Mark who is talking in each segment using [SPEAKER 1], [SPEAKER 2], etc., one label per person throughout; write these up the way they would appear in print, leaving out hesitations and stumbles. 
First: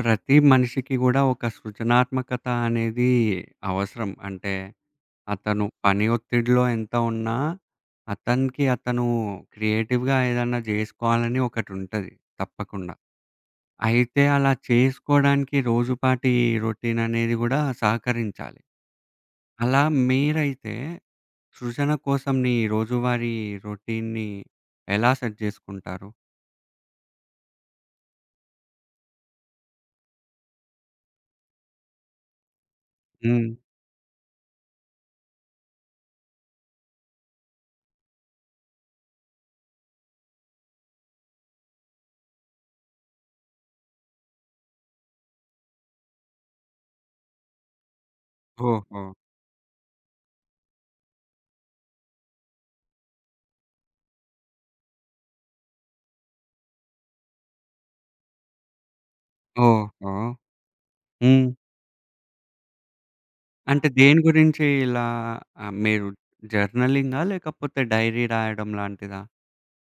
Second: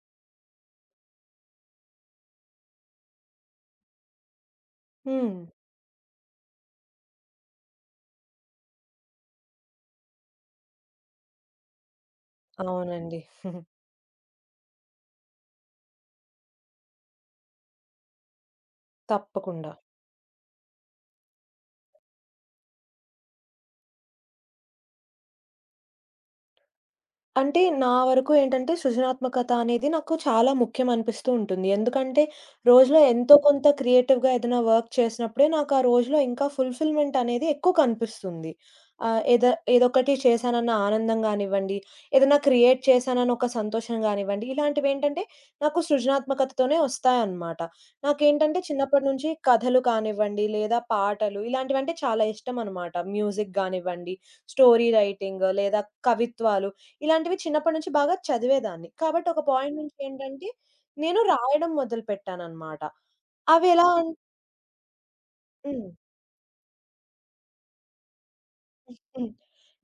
[SPEAKER 1] ప్రతి మనిషికి గూడా ఒక సృజనాత్మకత అనేది అవసరం. అంటే
[SPEAKER 2] హ్మ్.
[SPEAKER 1] అతను పని ఒత్తిడిలో ఎంత ఉన్నా, అతను క్రియేటివ్‌గా ఏదన్నా జేసుకోవాలని ఒకటుంటది తప్పకుండా.
[SPEAKER 2] అవునండి.
[SPEAKER 1] అయితే అలా చేసుకోడానికి రోజుపాటి రొటీన్ అనేది గూడా సహకరించాలి.
[SPEAKER 2] తప్పకుండా.
[SPEAKER 1] అలా మీరైతే సృజన కోసం నీ రోజువారీ రొటీన్‌ని ఎలా సెట్ జేసుకుంటారు?
[SPEAKER 2] అంటే నా వరకు ఏంటంటే సృజనాత్మకత అనేది నాకు చాలా ముఖ్యం అనిపిస్తూ ఉంటుంది. ఎందుకంటే రోజులో ఎంతో
[SPEAKER 1] హ్మ్.
[SPEAKER 2] కొంత క్రియేటివ్‌గా ఏదైనా వర్క్ చేసినప్పుడే నాకు ఆ రోజులో ఇంకా ఫుల్‌ఫిల్‌మెంట్ అనేది ఎక్కువ కనిపిస్తుంది. ఆహ్, ఏద ఏదొకటి చేశానన్న ఆనందం గానివ్వండి, ఏదైనా క్రియేట్ చేశానన్న ఒక సంతోషం గానివ్వండి, ఇలాంటివేంటంటే నాకు సృజనాత్మకతతోనే వస్తాయన్నమాట. నాకేంటంటే
[SPEAKER 1] ఓహో!
[SPEAKER 2] చిన్నప్పటి నుంచి కథలు కానివ్వండి, లేదా పాటలు ఇలాంటివంటే చాలా ఇష్టం అనమాట. మ్యూజిక్ గానివ్వండి, స్టోరీ రైటింగ్ లేదా కవిత్వాలు ఇలాంటివి చిన్నప్పటి నుంచి బాగా చదివేదాన్ని. కాబట్టి ఒక పాయింట్ నుంచి
[SPEAKER 1] ఓహో!
[SPEAKER 2] ఏంటంటే, నేను
[SPEAKER 1] హ్మ్.
[SPEAKER 2] రాయడం మొదలుపెట్టాననమాట. అవెలా
[SPEAKER 1] అంటే
[SPEAKER 2] అన్
[SPEAKER 1] దేని గురించి ఇలా
[SPEAKER 2] హ్మ్.
[SPEAKER 1] మీరు జర్నలింగా? లేకపోతే డైరీ రాయడం లాంటిదా?
[SPEAKER 2] హ్మ్.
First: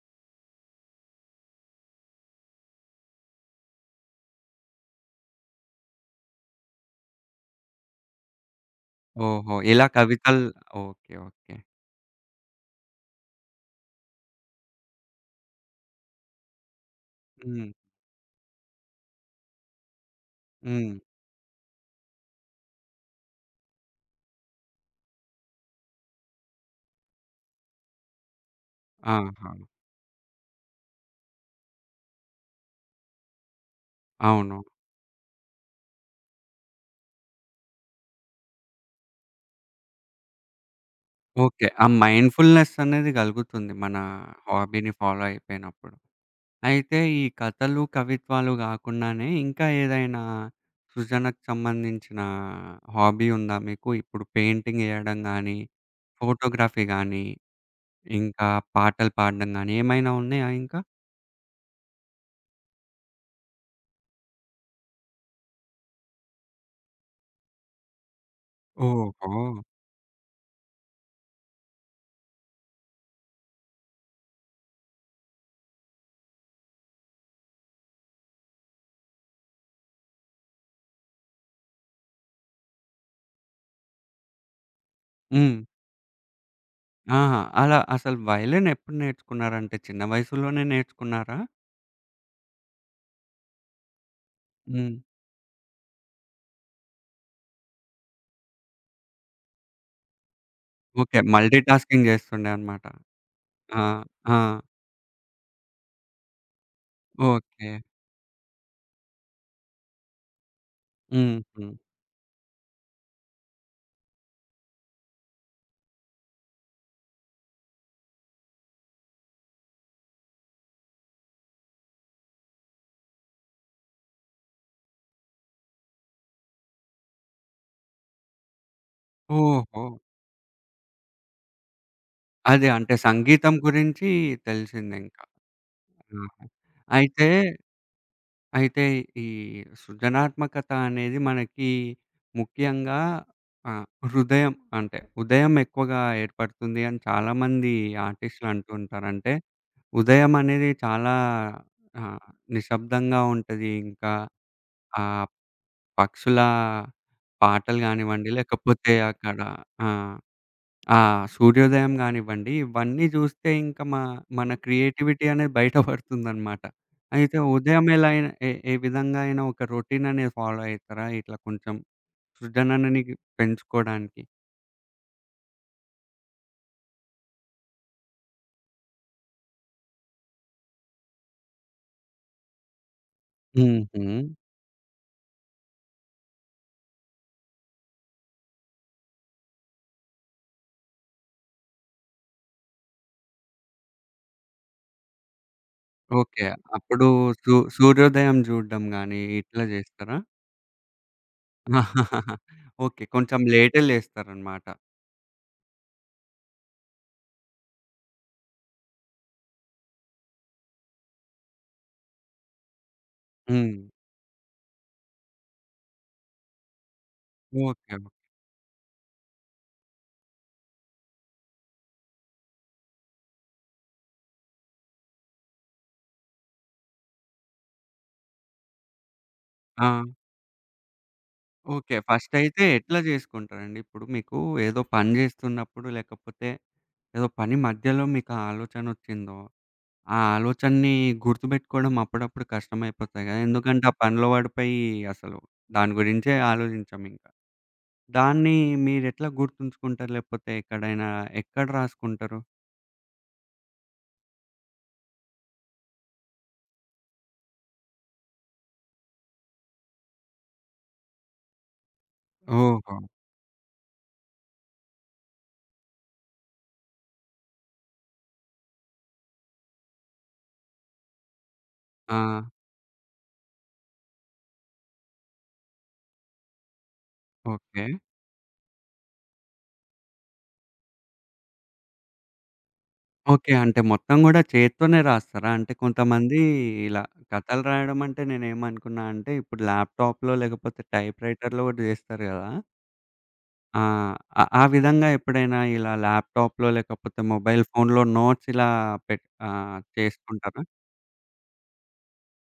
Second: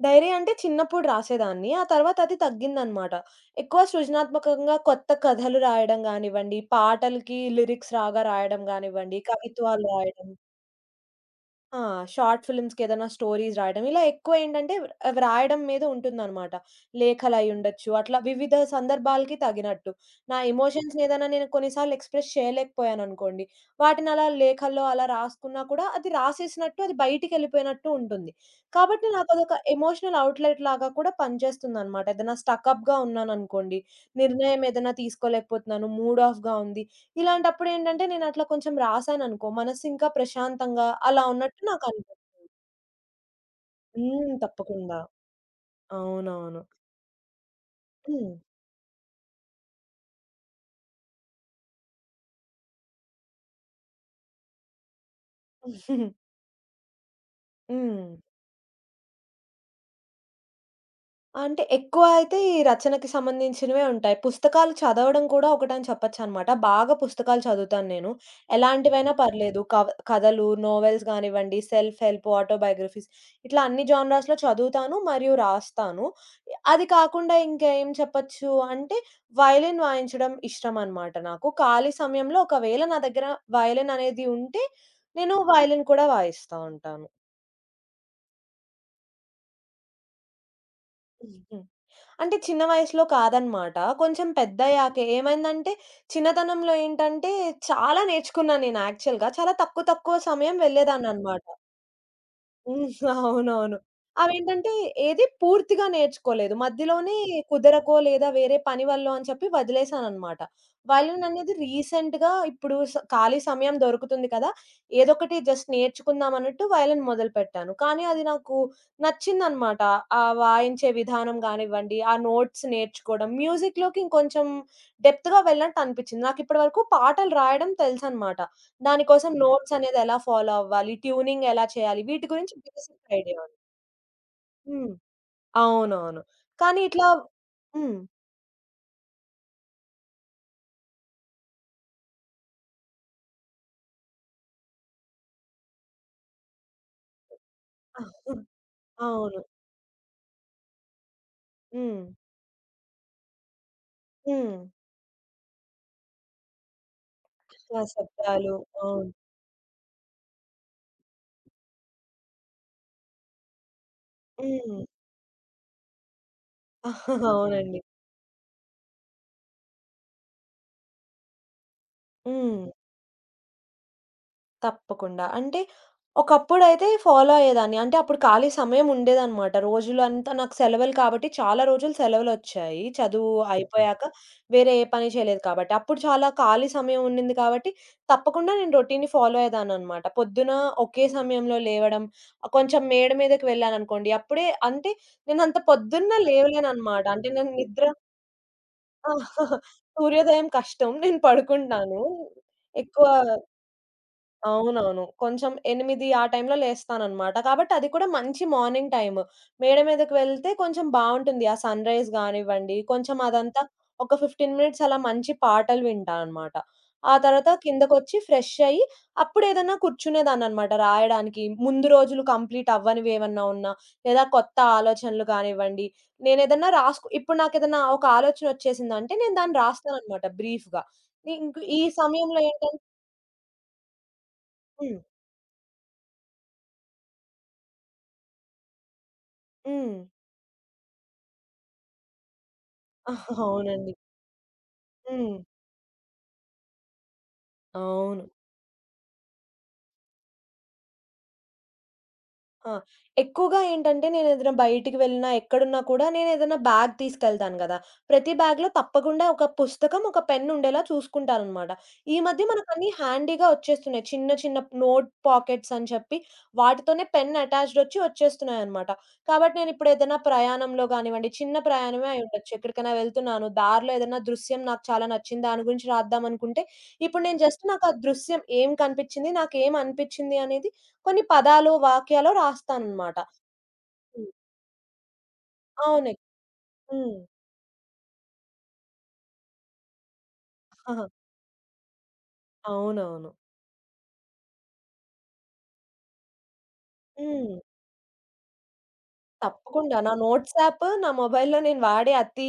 [SPEAKER 2] డైరీ అంటే చిన్నప్పుడు రాసేదాన్ని. ఆ తర్వాత అది తగ్గిందనమాట. ఎక్కువ సృజనాత్మకంగా కొత్త కథలు రాయడం గానివ్వండి, పాటలకి లిరిక్స్ రాగా రాయడం గానివ్వండి,
[SPEAKER 1] ఓహో!
[SPEAKER 2] కవిత్వాలు
[SPEAKER 1] ఇలా
[SPEAKER 2] రాయడం
[SPEAKER 1] కవితలు. Okay, okay.
[SPEAKER 2] ఆ! షార్ట్ ఫిల్మ్స్‌కేదైనా స్టోరీస్ రాయడం. ఇలా ఎక్కువేంటంటే రాయడం మీద ఉంటుందనమాట.
[SPEAKER 1] హ్మ్.
[SPEAKER 2] లేఖలయ్యుండొచ్చు. అట్లా వివిధ సందర్భాలకి తగినట్టు. నా
[SPEAKER 1] హ్మ్.
[SPEAKER 2] ఎమోషన్స్‌నేదైనా నేను కొన్నిసార్లు ఎక్స్‌ప్రెస్ చేయలేకపోయాననుకోండి, వాటినలా లేఖల్లో అలా రాసుకున్నా కూడా అది రాసేసినట్టు, అది బయటికెళ్ళిపోయినట్టు ఉంటుంది. కాబట్టి
[SPEAKER 1] ఆహా!
[SPEAKER 2] నాకదొక ఎమోషనల్ అవుట్‌లెట్ లాగా కూడా పనిచేస్తుందనమాట. ఏదైనా స్టకప్‌గా ఉన్నాననుకోండి,
[SPEAKER 1] అవును.
[SPEAKER 2] నిర్ణయం ఏదైనా తీసుకోలేకపోతున్నాను, మూడ్ ఆఫ్‌గా ఉంది. ఇలాంటప్పుడేంటంటే నేనట్లా కొంచెం రాసాననుకో, మనసు ఇంకా ప్రశాంతంగా అలా ఉన్నట్టు
[SPEAKER 1] ఓకే. ఆ
[SPEAKER 2] నాకనిపిస్తుంది.
[SPEAKER 1] మైండ్‌ఫుల్‌నెస్ అనేది గలుగుతుంది మన
[SPEAKER 2] హ్మ్.
[SPEAKER 1] హాబీని
[SPEAKER 2] తప్పకుండా.
[SPEAKER 1] ఫాలో అయిపోయినప్పుడు.
[SPEAKER 2] అవునవును.
[SPEAKER 1] అయితే ఈ కథలు,
[SPEAKER 2] హ్మ్.
[SPEAKER 1] కవిత్వాలు గాకుండానే ఇంకా ఏదైనా సృజనకు సంబంధించిన హాబీ ఉందా మీకు? ఇప్పుడు పెయింటింగ్ ఎయడం గానీ,
[SPEAKER 2] హ్మ్.
[SPEAKER 1] ఫోటోగ్రఫీ గానీ, ఇంకా పాటలు పాడడం గానీ ఏమైనా ఉన్నాయా ఇంకా?
[SPEAKER 2] అంటే ఎక్కువ అయితే ఈ రచనకి సంబంధించినవే ఉంటాయి. పుస్తకాలు చదవడం కూడా ఒకటని చెప్పొచ్చనమాట. బాగా పుస్తకాలు చదువుతాను నేను. ఎలాంటివైనా ఓకే.
[SPEAKER 1] ఓహో!
[SPEAKER 2] పర్లేదు. కథలు, నోవెల్స్ గానివ్వండి, సెల్ఫ్ హెల్ప్, ఆటోబయోగ్రఫీస్ ఇట్లా అన్ని జానరాస్‌లో చదువుతాను మరియు రాస్తాను. అది కాకుండా ఇంకా ఏం చెప్పొచ్చు అంటే వయలిన్ వాయించడం ఇష్టమనమాట నాకు. ఖాళీ సమయంలో ఒకవేళ నా దగ్గర వయలిన్ అనేది ఉంటే నేను
[SPEAKER 1] హ్మ్.
[SPEAKER 2] వయలిన్ కూడా వాయిస్తా ఉంటాను.
[SPEAKER 1] ఆహా! అలా అసలు వయలిన్ ఎప్పుడు నేర్చుకున్నారంటే, చిన్న వయసులోనే నేర్చుకున్నారా?
[SPEAKER 2] అంటే చిన్న వయసులో కాదనమాట. కొంచెం
[SPEAKER 1] హ్మ్.
[SPEAKER 2] పెద్దయ్యాకే. ఏమైందంటే, చిన్నతనంలో ఏంటంటే, చాలా నేర్చుకున్నాను నేను యాక్చువల్‌గా. చాలా తక్కువ తక్కువ సమయం
[SPEAKER 1] ఓకే,
[SPEAKER 2] వెళ్ళేదాన్ననమాట.
[SPEAKER 1] మల్టీ టాస్కింగ్ చేస్తుండే అన్నమాట.
[SPEAKER 2] హ్మ్. అవునవును.
[SPEAKER 1] ఆ! ఆ!
[SPEAKER 2] అవేంటంటే ఏది పూర్తిగా నేర్చుకోలేదు. మధ్యలోనే
[SPEAKER 1] ఓకే.
[SPEAKER 2] కుదరకో లేదా వేరే పని వల్లో అని చెప్పి వదిలేసాననమాట. వయలిన్ అనేది
[SPEAKER 1] హుహు.
[SPEAKER 2] రీసెంట్‌గా ఇప్పుడు ఖాళీ సమయం దొరుకుతుంది కదా! ఏదోకటి జస్ట్ నేర్చుకుందాం అన్నట్టు వయలిన్ మొదలుపెట్టాను. కానీ అది నాకు నచ్చిందనమాట. ఆ వాయించే విధానం గానివ్వండి, ఆ నోట్స్ నేర్చుకోవడం, మ్యూజిక్‌లోకి ఇంకొంచెం డెప్త్‌గా వెళ్ళినట్టు అనిపిచ్చింది. నాకిప్పటి వరకు పాటలు రాయడం తెలుసనమాట. దాని కోసం నోట్స్
[SPEAKER 1] ఓహో!
[SPEAKER 2] అనేది ఎలా ఫాలో అవ్వాలి? ట్యూనింగ్ ఎలా చేయాలి? వీటి గురించి
[SPEAKER 1] అదే అంటే
[SPEAKER 2] బేసిక్ ఐడియా
[SPEAKER 1] సంగీతం
[SPEAKER 2] ఉంది.
[SPEAKER 1] గురించి
[SPEAKER 2] హ్మ్.
[SPEAKER 1] తెలిసిందింకా.
[SPEAKER 2] అవునవును.
[SPEAKER 1] ఆహా!
[SPEAKER 2] కానీ ఇట్లా
[SPEAKER 1] అయితే
[SPEAKER 2] హ్మ్.
[SPEAKER 1] అయితే ఈ సృజనాత్మకత అనేది మనకి ముఖ్యంగా ఆహ్, హృదయం అంటే ఉదయం ఎక్కువగా ఏర్పడుతుంది అని చాలామంది ఆర్టిస్టులు అంటూ ఉంటారు. అంటే
[SPEAKER 2] అవును.
[SPEAKER 1] ఉదయం అనేది చాలా
[SPEAKER 2] హ్మ్.
[SPEAKER 1] ఆహ్, నిశ్శబ్దంగా ఉంటది. ఇంకా
[SPEAKER 2] హ్మ్.
[SPEAKER 1] ఆ పక్షుల పాటలు
[SPEAKER 2] ఆ!
[SPEAKER 1] గానివ్వండి,
[SPEAKER 2] శబ్దాలు.
[SPEAKER 1] లేకపోతే
[SPEAKER 2] అవును.
[SPEAKER 1] అక్కడ ఆ! ఆ! సూర్యోదయం గానివ్వండి, ఇవన్నీ జూస్తే ఇంక మన
[SPEAKER 2] హ్మ్.
[SPEAKER 1] క్రియేటివిటీ అనేది బయటపడుతుందనమాట. అయితే
[SPEAKER 2] అవునండి.
[SPEAKER 1] ఉదయం ఎలా అయినా ఏ ఏ విధంగా అయినా ఒక రొటీన్ అనేది ఫాలో అయితారా? ఇట్లా కొంచెం
[SPEAKER 2] హ్మ్.
[SPEAKER 1] సృజనని పెంచుకోడానికి?
[SPEAKER 2] తప్పకుండా. అంటే ఒకప్పుడైతే ఫాలో అయ్యేదాన్ని. అంటే అప్పుడు ఖాళీ సమయం ఉండేదనమాట. రోజులంతా నాకు సెలవులు కాబట్టి చాలా రోజులు సెలవులొచ్చాయి. చదువు ఓకే.
[SPEAKER 1] హుహు.
[SPEAKER 2] అయిపోయాక వేరే ఏ పని చేయలేదు కాబట్టి. అప్పుడు చాలా ఖాళీ సమయం ఉండింది కాబట్టి తప్పకుండా నేను రొటీన్‌ని ఫాలో అయ్యేదాన్ననమాట. పొద్దున ఒకే సమయంలో లేవడం, ఆ కొంచెం మేడ మీదకి వెళ్ళాననుకోండి అప్పుడే అంటే నేనంత పొద్దున్న
[SPEAKER 1] ఓకే. అప్పుడు
[SPEAKER 2] లేవలేననమాట. అంటే నేను నిద్ర
[SPEAKER 1] సూర్యోదయం జూడడం గాని ఇట్లా జేస్తారా?
[SPEAKER 2] సూర్యోదయం కష్టం. నేను పడుకుంటాను.
[SPEAKER 1] ఓకే,
[SPEAKER 2] ఎక్కువ
[SPEAKER 1] కొంచెం లేటే లేస్తారనమాట.
[SPEAKER 2] అవునవును. కొంచెం 8 ఆ టైంలో లేస్తాననమాట. కాబట్టి అది కూడా మంచి మార్నింగ్ టైమ్. మేడ మీదకి వెళ్తే కొంచెం బావుంటుంది. ఆ సన్‌రైజ్ గానివ్వండి, కొంచెం అదంతా
[SPEAKER 1] హ్మ్.
[SPEAKER 2] ఒక 15 మినిట్స్ అలా మంచి పాటలు వింటా అనమాట. ఆ తర్వాత
[SPEAKER 1] ఓకే, ఓకే.
[SPEAKER 2] కిందకొచ్చి ఫ్రెష్ అయ్యి, అప్పుడేదన్నా కూర్చునేదాన్ననమాట రాయడానికి. ముందు రోజులు కంప్లీట్ అవ్వనివి ఏమన్నా ఉన్నా, లేదా కొత్త ఆలోచనలు కానివ్వండి, నేనేదన్నా రాసుకు ఇప్పుడు నాకేదన్నా ఒక ఆలోచన వచ్చేసిందంటే, నేను దాన్ని
[SPEAKER 1] ఆ!
[SPEAKER 2] రాస్తాననమాట బ్రీఫ్‌గా. ఈ
[SPEAKER 1] ఓకే.
[SPEAKER 2] సమయంలో
[SPEAKER 1] ఫస్టయితే
[SPEAKER 2] ఏంటంటే
[SPEAKER 1] ఎట్లా జేసుకుంటారండి? ఇప్పుడు మీకు ఏదో
[SPEAKER 2] హ్మ్.
[SPEAKER 1] పని జేస్తున్నప్పుడు, లేకపోతే ఏదో పని మధ్యలో మీకా ఆలోచనొచ్చిందో,
[SPEAKER 2] హ్మ్.
[SPEAKER 1] ఆ ఆలోచనని గుర్తుబెట్టుకోవడం అప్పుడప్పుడు కష్టమైపోతాయి గదా! ఎందుకంటే,
[SPEAKER 2] అవునండి.
[SPEAKER 1] ఆ పనిలో పడిపోయి
[SPEAKER 2] హ్మ్.
[SPEAKER 1] అసలు దాని గురించే ఆలోచించమింక.
[SPEAKER 2] అవును.
[SPEAKER 1] దాన్ని మీరెట్లా గుర్తుంచుకుంటారు? లేకపోతే ఎక్కడైనా ఎక్కడ రాసుకుంటారు?
[SPEAKER 2] ఆ! ఎక్కువగా ఏంటంటే నేనేదైనా బయటికి వెళ్ళినా, ఎక్కడున్నా కూడా నేనేదైనా బ్యాగ్ తీసుకెళ్తాను గదా! ప్రతి బ్యాగ్‌లో తప్పకుండా ఒక పుస్తకం, ఒక పెన్ ఉండేలా చూసుకుంటాననమాట. ఈ మధ్య మనకన్నీ
[SPEAKER 1] ఓహో!
[SPEAKER 2] హ్యాండీగా వచ్చేస్తున్నాయి. చిన్న చిన్న నోట్ పాకెట్స్ అని చెప్పి వాటితోనే పెన్ అటాచ్డ్ వచ్చేస్తున్నాయనమాట. కాబట్టి నేనిప్పుడు ఏదైనా ప్రయాణంలో గానివ్వండి, చిన్న ప్రయాణమే
[SPEAKER 1] ఆ!
[SPEAKER 2] అయి ఉండొచ్చు. ఎక్కడికైనా వెళ్తున్నాను, దారిలో ఏదైనా దృశ్యం నాకు చాలా నచ్చింది. దాని గురించి రాద్దామనుకుంటే, ఇప్పుడు నేను జస్ట్ నాకు
[SPEAKER 1] ఓకే,
[SPEAKER 2] ఆ దృశ్యం ఏం కనిపించింది, నాకేం అనిపించింది అనేది కొన్ని పదాలు, వాక్యాలు రాస్తాననమాట.
[SPEAKER 1] ఓకే. అంటే మొత్తం
[SPEAKER 2] హ్మ్.
[SPEAKER 1] గూడా చేత్తోనే రాస్తారా? అంటే
[SPEAKER 2] అవును.
[SPEAKER 1] కొంతమంది ఇలా
[SPEAKER 2] హ్మ్.
[SPEAKER 1] కథలు రాయడం అంటే నేనేమనుకున్నా అంటే, ఇప్పుడు ల్యాప్‌టాప్‌లో లేకపోతే
[SPEAKER 2] ఆహా!
[SPEAKER 1] టైప్ రైటర్‌లో గూడా జేస్తారు గదా!
[SPEAKER 2] అవునవును.
[SPEAKER 1] ఆ! ఆ ఆ విధంగా ఎప్పుడైనా ఇలా ల్యాప్‌టాప్‌లో లేకపోతే
[SPEAKER 2] హ్మ్.
[SPEAKER 1] మొబైల్ ఫోన్‌లో నోట్స్ ఇలా
[SPEAKER 2] తప్పకుండా. నా నోట్స్
[SPEAKER 1] చేసుకుంటారా?
[SPEAKER 2] యాప్ నా మొబైల్‌లో నేను వాడే అతి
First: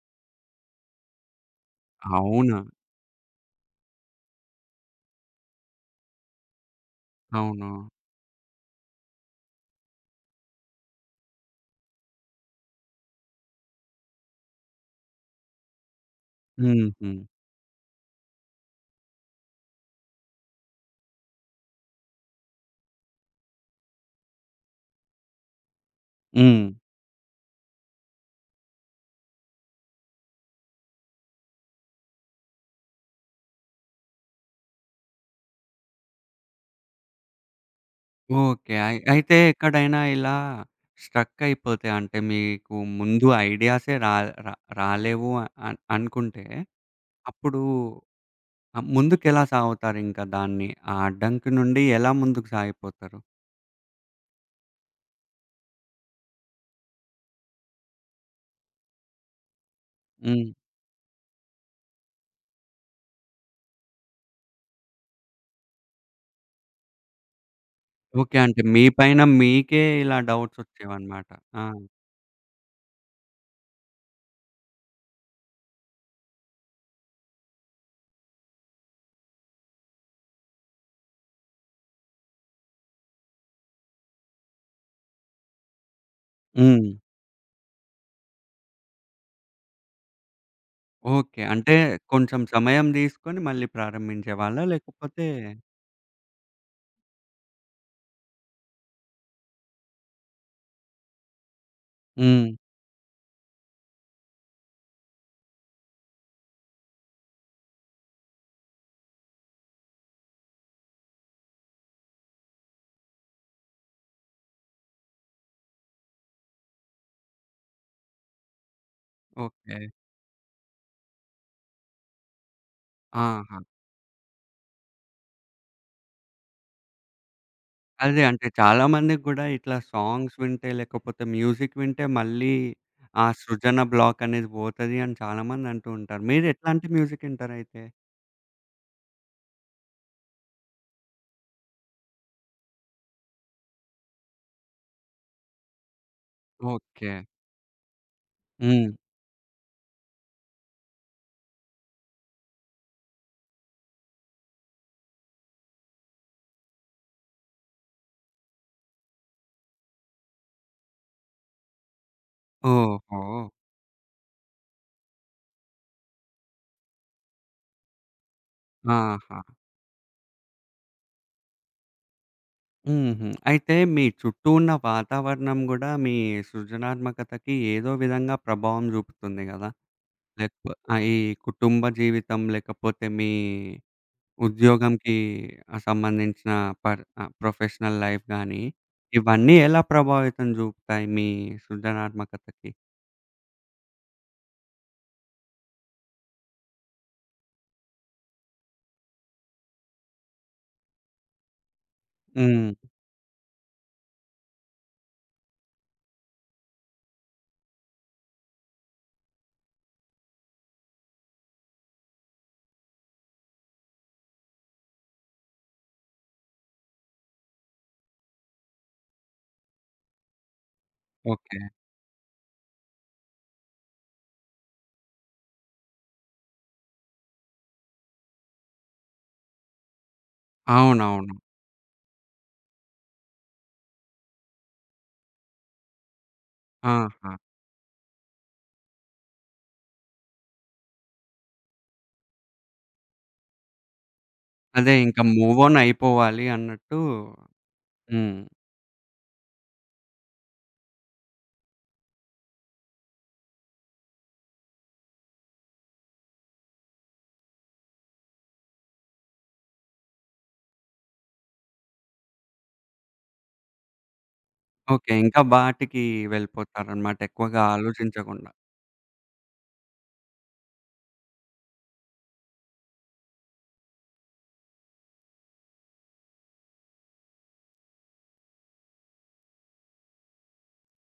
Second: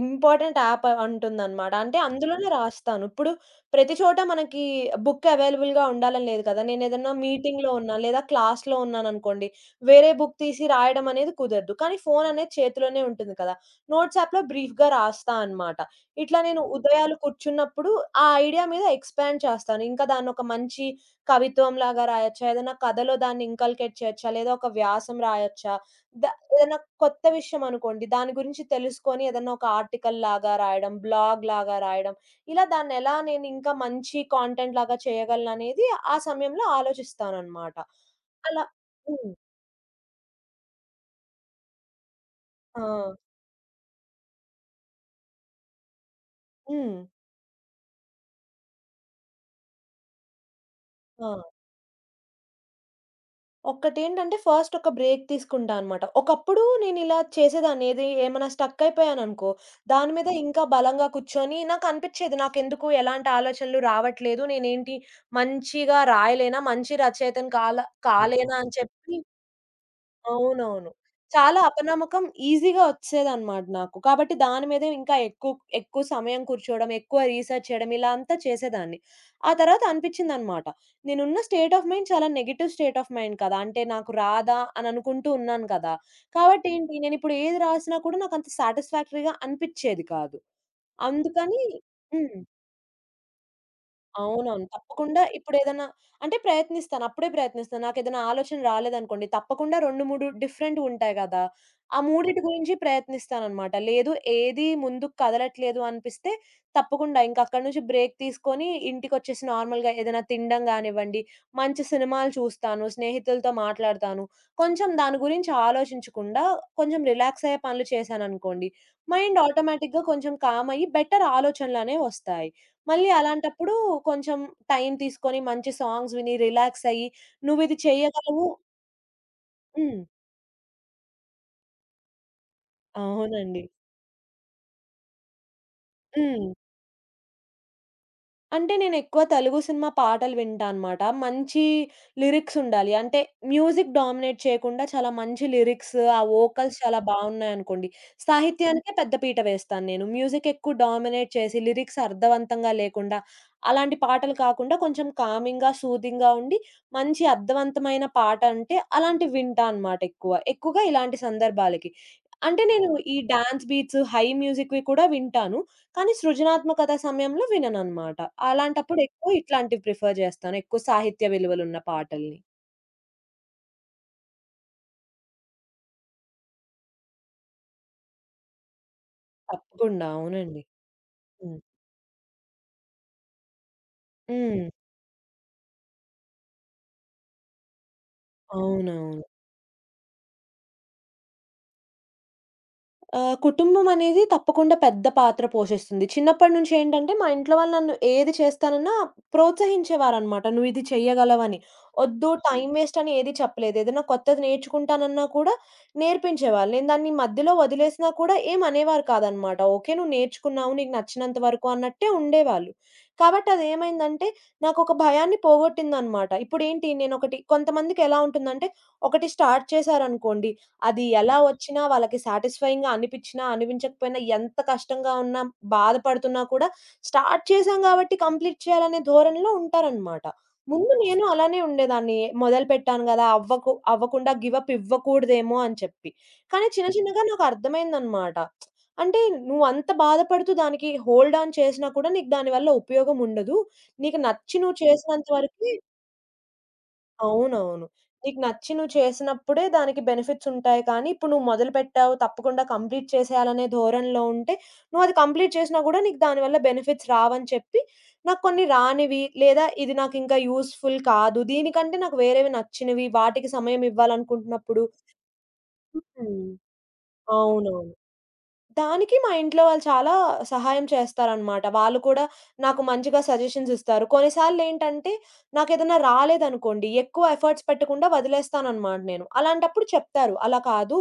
[SPEAKER 2] ఇంపార్టెంట్ యాప్ అంటుందన్నమాట. అంటే అందులోనే
[SPEAKER 1] అవునా?
[SPEAKER 2] రాస్తాను. ఇప్పుడు ప్రతి చోట మనకి బుక్ అవైలబుల్‌గా ఉండాలని లేదు కదా! నేనేదన్నా
[SPEAKER 1] అవును.
[SPEAKER 2] మీటింగ్‌లో ఉన్నా, లేదా క్లాస్‌లో ఉన్నాననుకోండి, వేరే బుక్ తీసి రాయడం అనేది కుదరదు. కానీ ఫోన్ అనేది చేతిలోనే ఉంటుంది కదా! నోట్స్ యాప్‌లో బ్రీఫ్‌గా రాస్తా అనమాట. ఇట్లా నేను
[SPEAKER 1] హుహు.
[SPEAKER 2] ఉదయాలు కూర్చున్నప్పుడు ఆ ఐడియా మీద ఎక్స్‌పాండ్ చేస్తాను. ఇంకా దాన్నొక మంచి కవిత్వంలాగా రాయొచ్చా, ఏదైనా కథలో దాన్ని ఇంకల్కేట్ చేయొచ్చా, లేదా ఒక వ్యాసం రాయొచ్చా ద
[SPEAKER 1] హ్మ్.
[SPEAKER 2] ఏదైనా కొత్త విషయం అనుకోండి. దాని గురించి తెలుసుకొని ఏదన్నా ఒక ఆర్టికల్ లాగా రాయడం, బ్లాగ్ లాగా రాయడం. ఇలా దాన్నెలా నేను ఇంకా మంచి కాంటెంట్ లాగా చేయగలననేది ఆ సమయంలో ఆలోచిస్తాననమాట. అలా
[SPEAKER 1] ఓకే.
[SPEAKER 2] హ్మ్.
[SPEAKER 1] అయితే ఎక్కడైనా ఇలా స్ట్రక్ అయిపోతే అంటే మీకు
[SPEAKER 2] ఆ!
[SPEAKER 1] ముందు ఐడియాసే రా రా రాలేవు అనుకుంటే
[SPEAKER 2] హ్మ్.
[SPEAKER 1] అప్పుడు ముందుకెలా సాగుతారింక దాన్ని? ఆ
[SPEAKER 2] ఆ!
[SPEAKER 1] అడ్డంకి నుండి ఎలా ముందుకు సాగిపోతారు?
[SPEAKER 2] ఒక్కటేంటంటే ఫస్ట్ ఒక బ్రేక్ తీసుకుంటా అనమాట. ఒకప్పుడు నేనిలా చేసేదాన్ని. ఏది ఏమైనా స్టక్ అయిపోయాననుకో, దాని మీద
[SPEAKER 1] హ్మ్.
[SPEAKER 2] ఇంకా బలంగా కూర్చొని నాకనిపిచ్చేది నాకెందుకు ఎలాంటి ఆలోచనలు రావట్లేదు. నేనేంటి మంచిగా రాయలేనా? మంచి రచయితని
[SPEAKER 1] ఓకే.
[SPEAKER 2] కాలేనా?
[SPEAKER 1] అంటే
[SPEAKER 2] అని
[SPEAKER 1] మీ
[SPEAKER 2] చెప్పి
[SPEAKER 1] పైన మీకే ఇలా డౌట్స్
[SPEAKER 2] అవునవును.
[SPEAKER 1] వచ్చేవన్నమాట.
[SPEAKER 2] చాలా
[SPEAKER 1] ఆ!
[SPEAKER 2] అపనమ్మకం ఈజీగా ఒచ్చేదనమాట నాకు. కాబట్టి దాని మీదే ఇంకా ఎక్కువ, ఎక్కువ సమయం కూర్చోవడం, ఎక్కువ రీసెర్చ్ చేయడం ఇలా అంతా చేసేదాన్ని. ఆ తర్వాత అనిపిచ్చిందనమాట. నేనున్న స్టేట్ ఆఫ్ మైండ్ చాలా నెగెటివ్ స్టేట్ ఆఫ్ మైండ్ కదా! అంటే నాకు రాదా అని అనుకుంటూ ఉన్నాను కదా! కాబట్టి
[SPEAKER 1] హ్మ్.
[SPEAKER 2] ఏంటి నేనిప్పుడు ఏది రాసినా కూడా నాకంత సాటిస్ఫాక్టరీ‌గా అనిపిచ్చేది కాదు.
[SPEAKER 1] ఓకే.
[SPEAKER 2] అందుకని
[SPEAKER 1] అంటే
[SPEAKER 2] హ్మ్.
[SPEAKER 1] కొంచెం సమయం తీసుకొని మళ్ళీ ప్రారంభించేవాళ్ళా?
[SPEAKER 2] అవునవును. తప్పకుండా
[SPEAKER 1] లేకపోతే
[SPEAKER 2] ఇప్పుడేదన్నా అంటే ప్రయత్నిస్తాను. అప్పుడే ప్రయత్నిస్తాను. నాకేదైనా ఆలోచన రాలేదనుకోండి, తప్పకుండా 2, 3 డిఫరెంటుగుంటాయి గదా! ఆ మూడిటి
[SPEAKER 1] హ్మ్.
[SPEAKER 2] గురించి ప్రయత్నిస్తాననమాట. లేదు ఏది ముందుకు కదలట్లేదు అనిపిస్తే తప్పకుండా ఇంక అక్కడి నుంచి బ్రేక్ తీసుకొని ఇంటికొచ్చేసి నార్మల్‌గా ఏదైనా తినడం గానివ్వండి, మంచి సినిమాలు చూస్తాను, స్నేహితులతో మాట్లాడతాను. కొంచెం దాని గురించి ఆలోచించకుండా కొంచెం రిలాక్స్ అయ్యే పనులు చేశాననుకోండి, మైండ్
[SPEAKER 1] ఓకే.
[SPEAKER 2] ఆటోమేటిక్‌గా కొంచెం కామ్ అయ్యి బెటర్ ఆలోచనలనేవొస్తాయి. మళ్ళీ
[SPEAKER 1] ఆహా!
[SPEAKER 2] అలాంటప్పుడు కొంచెం టైం తీసుకొని మంచి సాంగ్స్ విని రిలాక్స్ అయ్యి, నువ్విది
[SPEAKER 1] అదే అంటే
[SPEAKER 2] చేయగలవు
[SPEAKER 1] చాలా మందికి గూడా ఇట్లా
[SPEAKER 2] హ్మ్.
[SPEAKER 1] సాంగ్స్ వింటే లేకపోతే మ్యూజిక్ వింటే మళ్ళీ ఆ
[SPEAKER 2] అవునండి.
[SPEAKER 1] సృజన బ్లాక్ అనేది పోతది అని చాలా మంది అంటూ ఉంటారు. మీరు
[SPEAKER 2] హ్మ్.
[SPEAKER 1] ఎట్లాంటి మ్యూజిక్ వింటారైతే?
[SPEAKER 2] అంటే నేనెక్కువ తెలుగు సినిమా పాటలు వింటా అనమాట. మంచి లిరిక్స్ ఉండాలి. అంటే మ్యూజిక్ డామినేట్ చేయకుండా చాలా మంచి లిరిక్స్, ఆ వోకల్స్ చాలా
[SPEAKER 1] ఓకే.
[SPEAKER 2] బావున్నాయనుకోండి.
[SPEAKER 1] హ్మ్.
[SPEAKER 2] సాహిత్యానికే పెద్ద పీట వేస్తాను నేను. మ్యూజిక్ ఎక్కువ డామినేట్ చేసి లిరిక్స్ అర్థవంతంగా లేకుండా, అలాంటి పాటలు కాకుండా కొంచెం కామింగ్‌గా, సూదింగ్‌గా ఉండి మంచి అర్థవంతమైన పాట అంటే అలాంటివి వింటా అనమాట ఎక్కువ. ఎక్కువగా ఇలాంటి సందర్భాలకి. అంటే నేను ఈ
[SPEAKER 1] ఓహో!
[SPEAKER 2] డాన్స్ బీట్స్, హై మ్యూజిక్‌వి కూడా వింటాను. కానీ సృజనాత్మకత సమయంలో వినననమాట. అలాంటప్పుడు ఎక్కువ
[SPEAKER 1] ఆహా!
[SPEAKER 2] ఇట్లాంటివి ప్రిఫర్ జేస్తాను. ఎక్కువ సాహిత్య విలువలున్న పాటల్ని.
[SPEAKER 1] హుహు. అయితే మీ చుట్టూ ఉన్న వాతావరణం గూడా మీ సృజనాత్మకతకి ఏదో విధంగా ప్రభావం చూపుతుంది గదా!
[SPEAKER 2] తప్పకుండా. అవునండి.
[SPEAKER 1] ఆ! ఈ
[SPEAKER 2] హ్మ్.
[SPEAKER 1] కుటుంబ జీవితం, లేకపోతే మీ
[SPEAKER 2] హ్మ్.
[SPEAKER 1] ఉద్యోగంకి సంబంధించిన ప్రొఫెషనల్ లైఫ్ గాని,
[SPEAKER 2] అవునవును.
[SPEAKER 1] ఇవన్నీ ఎలా ప్రభావితం చూపుతాయి మీ సృజనాత్మకతకి?
[SPEAKER 2] కుటుంబం అనేది తప్పకుండా పెద్ద పాత్ర పోషిస్తుంది. చిన్నప్పటి నుంచి ఏంటంటే, మా ఇంట్లో వాళ్ళు నన్ను ఏది చేస్తానన్నా ప్రోత్సహించేవారనమాట. "నువ్వు ఇది చెయ్యగలవని." ఒద్దు హ్మ్. టైం
[SPEAKER 1] హ్మ్.
[SPEAKER 2] వేస్ట్ అని ఏది చెప్పలేదు. ఏదైనా కొత్తది నేర్చుకుంటానన్నా కూడా నేర్పించేవాళ్ళు. నేను దాన్ని మధ్యలో వదిలేసినా కూడా ఏమి అనేవారు కాదనమాట. "ఓకే. నువ్వు నేర్చుకున్నావు. నీకు నచ్చినంత వరకు" అన్నట్టే ఉండేవాళ్ళు. కాబట్టి అదేమైందంటే, నాకొక భయాన్ని పోగొట్టిందనమాట. ఇప్పుడేంటి నేనొకటి కొంతమందికి ఎలా ఉంటుందంటే, ఒకటి స్టార్ట్ చేశారనుకోండి, అది ఎలా
[SPEAKER 1] ఓకే.
[SPEAKER 2] వచ్చినా వాళ్ళకి సాటిస్ఫైయింగ్‌గా అనిపించినా, అనిపించకపోయినా, ఎంత కష్టంగా ఉన్నా, బాధపడుతున్నా కూడా స్టార్ట్ చేశాం కాబట్టి కంప్లీట్ చేయాలనే ధోరణిలో ఉంటారనమాట. ముందు నేను
[SPEAKER 1] అవునవును.
[SPEAKER 2] అలానే ఉండేదాన్ని. మొదలుపెట్టాను గదా! అవ్వకుండా గివ్ అప్ ఇవ్వకూడదేమో అని చెప్పి. కానీ చిన్న చిన్నగా
[SPEAKER 1] ఆహా!
[SPEAKER 2] నాకు అర్థమైందనమాట. అంటే నువ్వంత బాధపడుతూ దానికి హోల్డ్ ఆన్ చేసినా కూడా నీకు దానివల్ల ఉపయోగం ఉండదు. నీకు నచ్చి నువ్వు
[SPEAKER 1] అదే, ఇంకా
[SPEAKER 2] చేసినంత
[SPEAKER 1] మూవ్
[SPEAKER 2] వరకి
[SPEAKER 1] ఆన్ అయిపోవాలి అన్నట్టు.
[SPEAKER 2] అవునవును. నీకు
[SPEAKER 1] హ్మ్.
[SPEAKER 2] నచ్చి నువ్వు చేసినప్పుడే దానికి బెనిఫిట్స్ ఉంటాయి కానీ, ఇప్పుడు నువ్వు మొదలుపెట్టావు తప్పకుండా కంప్లీట్ చేసేయాలనే ధోరణిలో ఉంటే, నువ్వు అది కంప్లీట్ చేసినా కూడా నీకు దానివల్ల బెనిఫిట్స్ రావని చెప్పి, నాకు కొన్ని రానివి లేదా ఇది నాకు ఇంకా యూజ్‌ఫుల్ కాదు. దీనికంటే నాకు వేరేవి నచ్చినవి వాటికి సమయం ఇవ్వాలనుకుంటున్నప్పుడు
[SPEAKER 1] ఓకే, ఇంకా వాటికి
[SPEAKER 2] హ్మ్.
[SPEAKER 1] వెళ్ళిపోతారన్నమాట ఎక్కువగా
[SPEAKER 2] అవునవును.
[SPEAKER 1] ఆలోచించకుండా.
[SPEAKER 2] దానికి మా ఇంట్లో వాళ్ళు చాలా సహాయం చేస్తారనమాట. వాళ్ళు కూడా నాకు మంచిగా సజెషన్స్ ఇస్తారు. కొన్నిసార్లేంటంటే నాకేదన్నా రాలేదనుకోండి, ఎక్కువ ఎఫర్ట్స్ పెట్టకుండా వదిలేస్తాననమాట నేను. అలాంటప్పుడు చెప్తారు, "అలా కాదు,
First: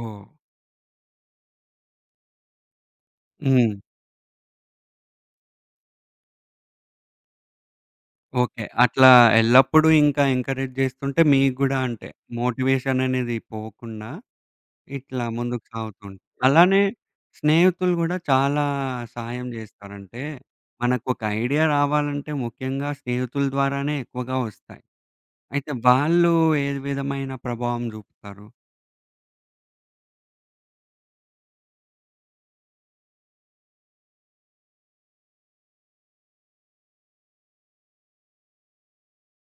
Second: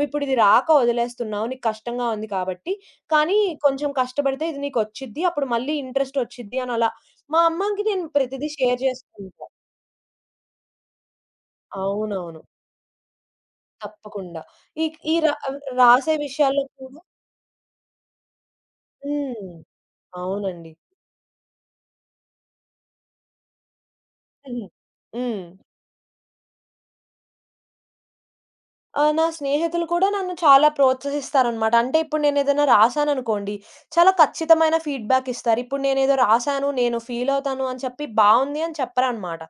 [SPEAKER 1] ఓహ్!
[SPEAKER 2] ఇది రాక వదిలేస్తున్నావు, నీకు కష్టంగా ఉంది కాబట్టి, కానీ
[SPEAKER 1] హ్మ్.
[SPEAKER 2] కొంచెం కష్టపడితే ఇది నీకొచ్చిద్ది, అప్పుడు మళ్ళీ ఇంట్రెస్ట్ వచ్చిద్ది" అని అలా. మా అమ్మకి నేను ప్రతిదీ
[SPEAKER 1] ఓకే.
[SPEAKER 2] షేర్
[SPEAKER 1] అట్లా
[SPEAKER 2] చేస్తూ ఉంటా.
[SPEAKER 1] ఎల్లప్పుడూ ఇంకా ఎంకరేజ్ జేస్తుంటే మీకు గూడా అంటే
[SPEAKER 2] అవునవును.
[SPEAKER 1] మోటివేషన్ అనేది పోకుండా
[SPEAKER 2] తప్పకుండా. ఈ ఈ
[SPEAKER 1] ఇట్లా
[SPEAKER 2] రా
[SPEAKER 1] ముందుకు సాగుతూ ఉం
[SPEAKER 2] రాసే విషయాల్లో
[SPEAKER 1] అలానే
[SPEAKER 2] కూడా
[SPEAKER 1] స్నేహితులు గూడా చాలా సహాయం
[SPEAKER 2] హ్మ్.
[SPEAKER 1] జేస్తారంటే,
[SPEAKER 2] అవునండి.
[SPEAKER 1] మనకొక ఐడియా రావాలంటే ముఖ్యంగా స్నేహితుల ద్వారానే ఎక్కువగా
[SPEAKER 2] హ్మ్.
[SPEAKER 1] వస్తాయి.
[SPEAKER 2] హ్మ్.
[SPEAKER 1] అయితే వాళ్ళు ఏ విధమైన ప్రభావం జూపుతారు?
[SPEAKER 2] ఆ! నా స్నేహితులు కూడా నన్ను చాలా ప్రోత్సహిస్తారనమాట. అంటే ఇప్పుడు నేనేదైనా రాసాననుకోండి, చాలా ఖచ్చితమైన ఫీడ్‌బ్యాక్ ఇస్తారు. ఇప్పుడు నేనేదో రాసాను, నేను ఫీలవుతాను అని చెప్పి బావుంది అని చెప్పరనమాట.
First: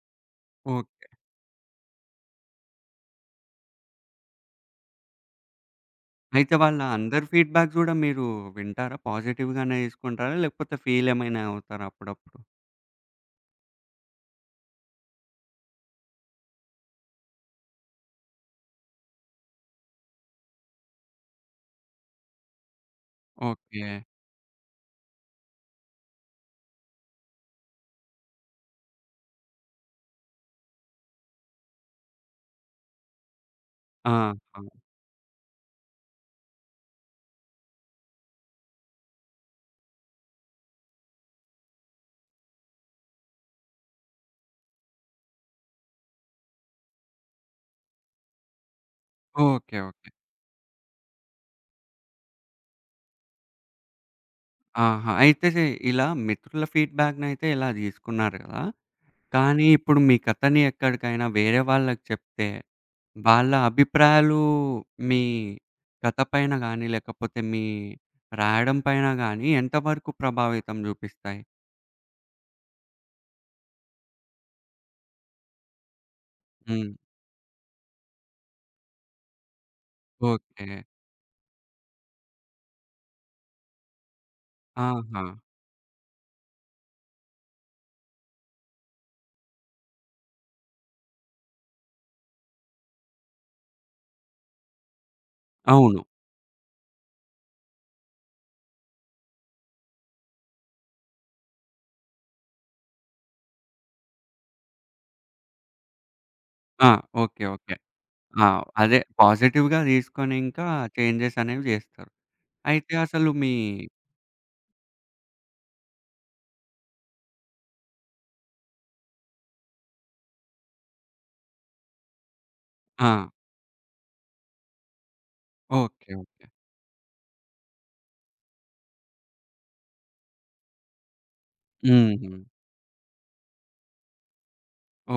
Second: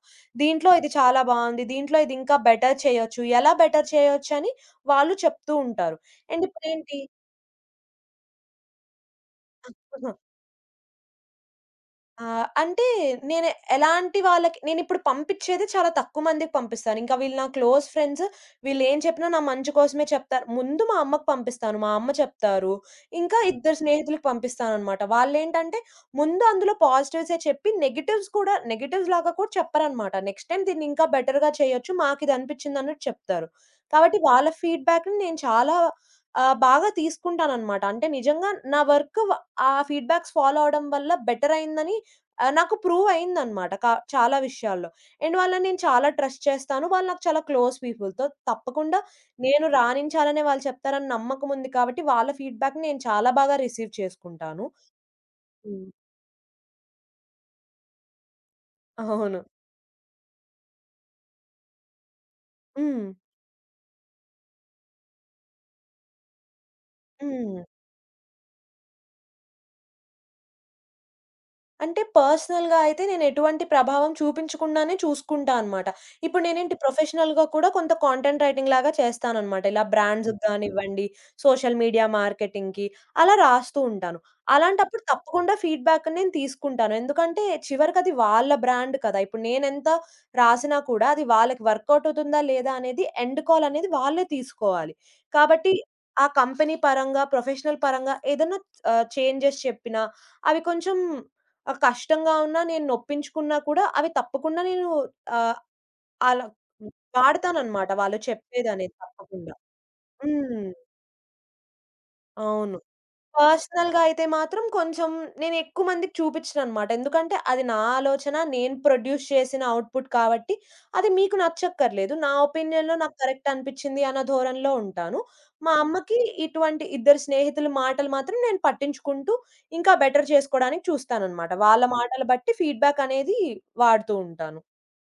[SPEAKER 2] దీంట్లో ఇది
[SPEAKER 1] ఓకే.
[SPEAKER 2] చాలా బావుంది, దీంట్లో ఇది ఇంకా బెటర్ చేయొచ్చు, ఎలా బెటర్ చేయొచ్చని వాళ్ళు చెప్తూ ఉంటారు. అండ్
[SPEAKER 1] అయితే వాళ్ళ
[SPEAKER 2] ఇప్పుడేంటి
[SPEAKER 1] అందరి ఫీడ్‌బ్యాక్ గూడా మీరు వింటారా? పాజిటివ్‌గానే తీసుకుంటారా? లేకపోతే ఫీల్ ఏమైనా అవుతారా
[SPEAKER 2] ఆ!
[SPEAKER 1] అప్పుడప్పుడు?
[SPEAKER 2] అంటే నేను ఎలాంటి వాళ్ళకి నేనిప్పుడు పంపిచ్చేది చాలా తక్కువ మందికి పంపిస్తాను. ఇంకా వీళ్ళు నా క్లోజ్ ఫ్రెండ్స్ వీళ్ళేం చెప్పినా నా మంచి కోసమే చెప్తారు. ముందు మా అమ్మకి పంపిస్తాను. మా అమ్మ చెప్తారు. ఇంకా ఇద్దరు
[SPEAKER 1] ఓకే.
[SPEAKER 2] స్నేహితులకి పంపిస్తాననమాట. వాళ్ళేంటంటే ముందు అందులో పాజిటివ్సే చెప్పి నెగెటివ్స్ కూడా నెగెటివ్స్ లాగా కూడా చెప్పరనమాట. నెక్స్ట్ టైమ్ దీన్ని ఇంకా బెటర్‌గా చేయొచ్చు. మాకిదనిపిచ్చిందన్నట్టు చెప్తారు. కాబట్టి వాళ్ళ
[SPEAKER 1] ఆహా!
[SPEAKER 2] ఫీడ్‌బ్యాక్‌ని నేను చాలా బాగా తీసుకుంటాననమాట. అంటే నిజంగా నా వర్క్ వ ఆ ఫీడ్‌బ్యాక్స్ ఫాలో అవ్వడం వల్ల బెటరయిందని నాకు ప్రూవ్ అయిందనమాట. చాలా విషయాల్లో. అండ్ వాళ్ళని నేను చాలా ట్రస్ట్ చేస్తాను. వాళ్ళు నాకు చాలా క్లోజ్ పీపుల్‌తో. తప్పకుండా నేను
[SPEAKER 1] ఓకే, ఓకే.
[SPEAKER 2] రాణించాలనే వాళ్ళు చెప్తారని నమ్మకం ఉంది కాబట్టి, వాళ్ళ ఫీడ్‌బ్యాక్‌ని నేను చాలా బాగా రిసీవ్ చేసుకుంటాను.
[SPEAKER 1] ఆహా! అయితే
[SPEAKER 2] హ్మ్.
[SPEAKER 1] ఇలా మిత్రుల ఫీడ్‌బ్యాక్‌నైతే ఇలా తీసుకున్నారు కదా!
[SPEAKER 2] అవును.
[SPEAKER 1] కానీ ఇప్పుడు మీ కథని ఎక్కడికైనా వేరే వాళ్ళకి చెప్తే,
[SPEAKER 2] హ్మ్.
[SPEAKER 1] వాళ్ళ అభిప్రాయాలు మీ కథ పైన గానీ, లేకపోతే
[SPEAKER 2] హ్మ్.
[SPEAKER 1] మీ రాయడం పైన గానీ ఎంతవరకు ప్రభావితం చూపిస్తాయి?
[SPEAKER 2] అంటే పర్సనల్‌గా అయితే నేను ఎటువంటి ప్రభావం చూపించకుండానే చూసుకుంటా అనమాట. ఇప్పుడు నేనేంటి
[SPEAKER 1] హ్మ్.
[SPEAKER 2] ప్రొఫెషనల్‌గా కూడా కొంత కాంటెంట్ రైటింగ్ లాగా చేస్తాననమాట. ఇలా బ్రాండ్స్‌కి
[SPEAKER 1] ఓకే.
[SPEAKER 2] గానివ్వండి, సోషల్ మీడియా మార్కెటింగ్‌కి అలా రాస్తూ ఉంటాను. అలాంటప్పుడు
[SPEAKER 1] ఆహా!
[SPEAKER 2] తప్పకుండా ఫీడ్‌బ్యాక్ నేను తీసుకుంటాను. ఎందుకంటే చివరికి అది వాళ్ళ బ్రాండ్ కదా! ఇప్పుడు నేనెంత రాసినా కూడా అది వాళ్ళకి వర్కౌట్ అవుతుందా లేదా అనేది ఎండ్ కాల్ అనేది వాళ్ళే తీసుకోవాలి. కాబట్టి
[SPEAKER 1] అవును.
[SPEAKER 2] ఆ కంపెనీ పరంగా, ప్రొఫెషనల్ పరంగా ఏదన్నా చేంజెస్ చెప్పినా అవి కొంచెం ఆ! కష్టంగా ఉన్నా, నేను నొప్పించుకున్నా కూడా అవి తప్పకుండా నేను ఆహ్, అలా
[SPEAKER 1] ఆ! Okay, okay.
[SPEAKER 2] వాడతాననమాట. వాళ్ళు
[SPEAKER 1] ఆ!
[SPEAKER 2] చెప్పేదనేది
[SPEAKER 1] అదే
[SPEAKER 2] తప్పకుండా.
[SPEAKER 1] పాజిటివ్‌గా తీసుకొని ఇంకా
[SPEAKER 2] హ్మ్.
[SPEAKER 1] చేంజెస్ అనేవి చేస్తారు.
[SPEAKER 2] అవును.
[SPEAKER 1] అయితే అసలు మీ
[SPEAKER 2] పర్సనల్‌గా అయితే మాత్రం కొంచెం నేను ఎక్కువ మందికి చూపించననమాట. ఎందుకంటే అది నా ఆలోచన, నేను ప్రొడ్యూస్ చేసిన ఔట్‌పుట్ కాబట్టి అది మీకు నచ్చక్కర్లేదు. నా ఒపీనియన్‌లో
[SPEAKER 1] ఆ!
[SPEAKER 2] నాకు కరెక్ట్ అనిపించింది అన్న ధోరణిలో ఉంటాను. మా
[SPEAKER 1] ఓకే,
[SPEAKER 2] అమ్మకి
[SPEAKER 1] ఓకే.
[SPEAKER 2] ఇటువంటి ఇద్దరు స్నేహితుల మాటలు మాత్రం నేను పట్టించుకుంటూ ఇంకా బెటర్ చేసుకోవడానికి చూస్తాననమాట. వాళ్ళ మాటలు
[SPEAKER 1] హుహు.
[SPEAKER 2] బట్టి ఫీడ్‌బ్యాక్ అనేది వాడుతూ ఉంటాను.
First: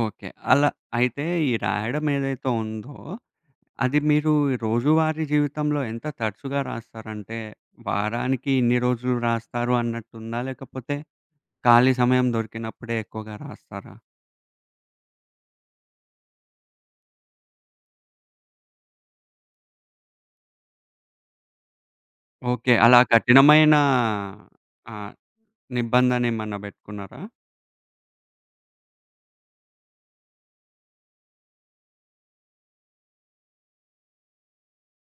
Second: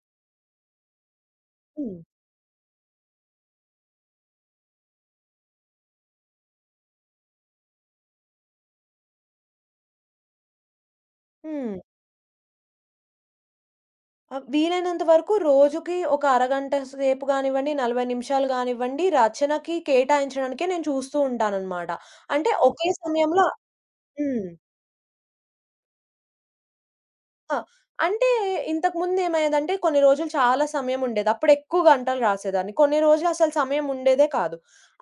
[SPEAKER 1] ఓకే. అలా అయితే ఈ
[SPEAKER 2] హ్మ్.
[SPEAKER 1] రాయడం ఏదైతే ఉందో, అది మీరు రోజువారీ జీవితంలో ఎంత తరచుగా రాస్తారంటే, వారానికి ఇన్ని రోజులు రాస్తారు అన్నట్టుందా? లేకపోతే
[SPEAKER 2] హ్మ్.
[SPEAKER 1] ఖాళీ సమయం దొరికినప్పుడే ఎక్కువగా రాస్తారా?
[SPEAKER 2] ఆ! వీలైనంత వరకు రోజుకి ఒక అరగంట సేపు గానివ్వండి, 40 నిమిషాలు గానివ్వండి, రచనకి కేటాయించడానికే నేను చూస్తూ ఉంటాననమాట. అంటే
[SPEAKER 1] ఓకే.
[SPEAKER 2] ఒకే
[SPEAKER 1] అలా
[SPEAKER 2] సమయంలో
[SPEAKER 1] కఠినమైన
[SPEAKER 2] హ్మ్.
[SPEAKER 1] ఆహ్, నిబంధనేమన్నా బెట్టుకున్నారా?
[SPEAKER 2] ఆ! అంటే ఇంతకుముందు ఏమయ్యేదంటే కొన్ని రోజులు చాలా సమయం ఉండేది. అప్పుడెక్కువ గంటలు రాసేదాన్ని. కొన్ని రోజులు అసలు సమయం ఉండేదే కాదు.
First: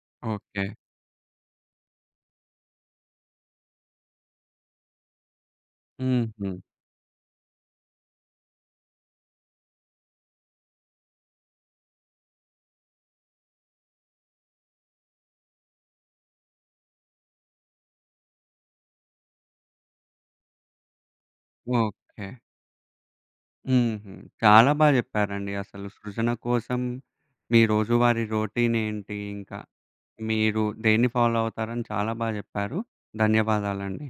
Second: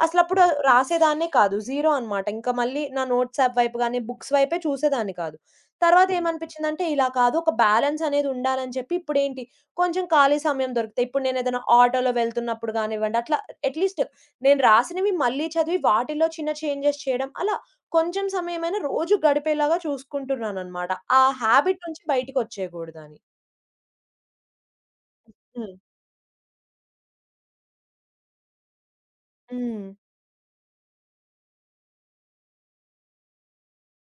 [SPEAKER 2] అసలప్పుడు
[SPEAKER 1] ఓకే.
[SPEAKER 2] రాసేదాన్నే కాదు. జీరో అనమాట. ఇంకా మళ్ళీ నా నోట్స్ యాప్ వైపు గాని, బుక్స్ వైపే చూసేదాన్ని కాదు. తర్వాత హ్మ్.
[SPEAKER 1] హుహు.
[SPEAKER 2] ఏమనిపించిందంటే ఇలా కాదు ఒక బ్యాలెన్స్ అనేది ఉండాలని చెప్పి ఇప్పుడేంటి కొంచెం ఖాళీ సమయం దొరికితే ఇప్పుడు నేనేదైనా ఆటోలో వెళ్తున్నప్పుడు గానివ్వండి, అట్లా అట్‌లీస్ట్ నేను రాసినవి మళ్ళీ చదివి వాటిలో చిన్న చేంజెస్ చేయడం అలా కొంచెం సమయమైనా రోజు గడిపేలాగా చూసుకుంటున్నాననమాట. ఆ హ్యాబిట్ నుంచి
[SPEAKER 1] ఓకే.
[SPEAKER 2] బయటికొచ్చేయగూడదని.
[SPEAKER 1] హుహు. చాలా బా జెప్పారండి.
[SPEAKER 2] హ్మ్.
[SPEAKER 1] అసలు సృజన కోసం మీ రోజువారీ రొటీనేంటి, ఇంకా
[SPEAKER 2] హ్మ్.
[SPEAKER 1] మీరు దేన్ని ఫాలో అవుతారని చాలా బాగా చెప్పారు. ధన్యవాదాలండి.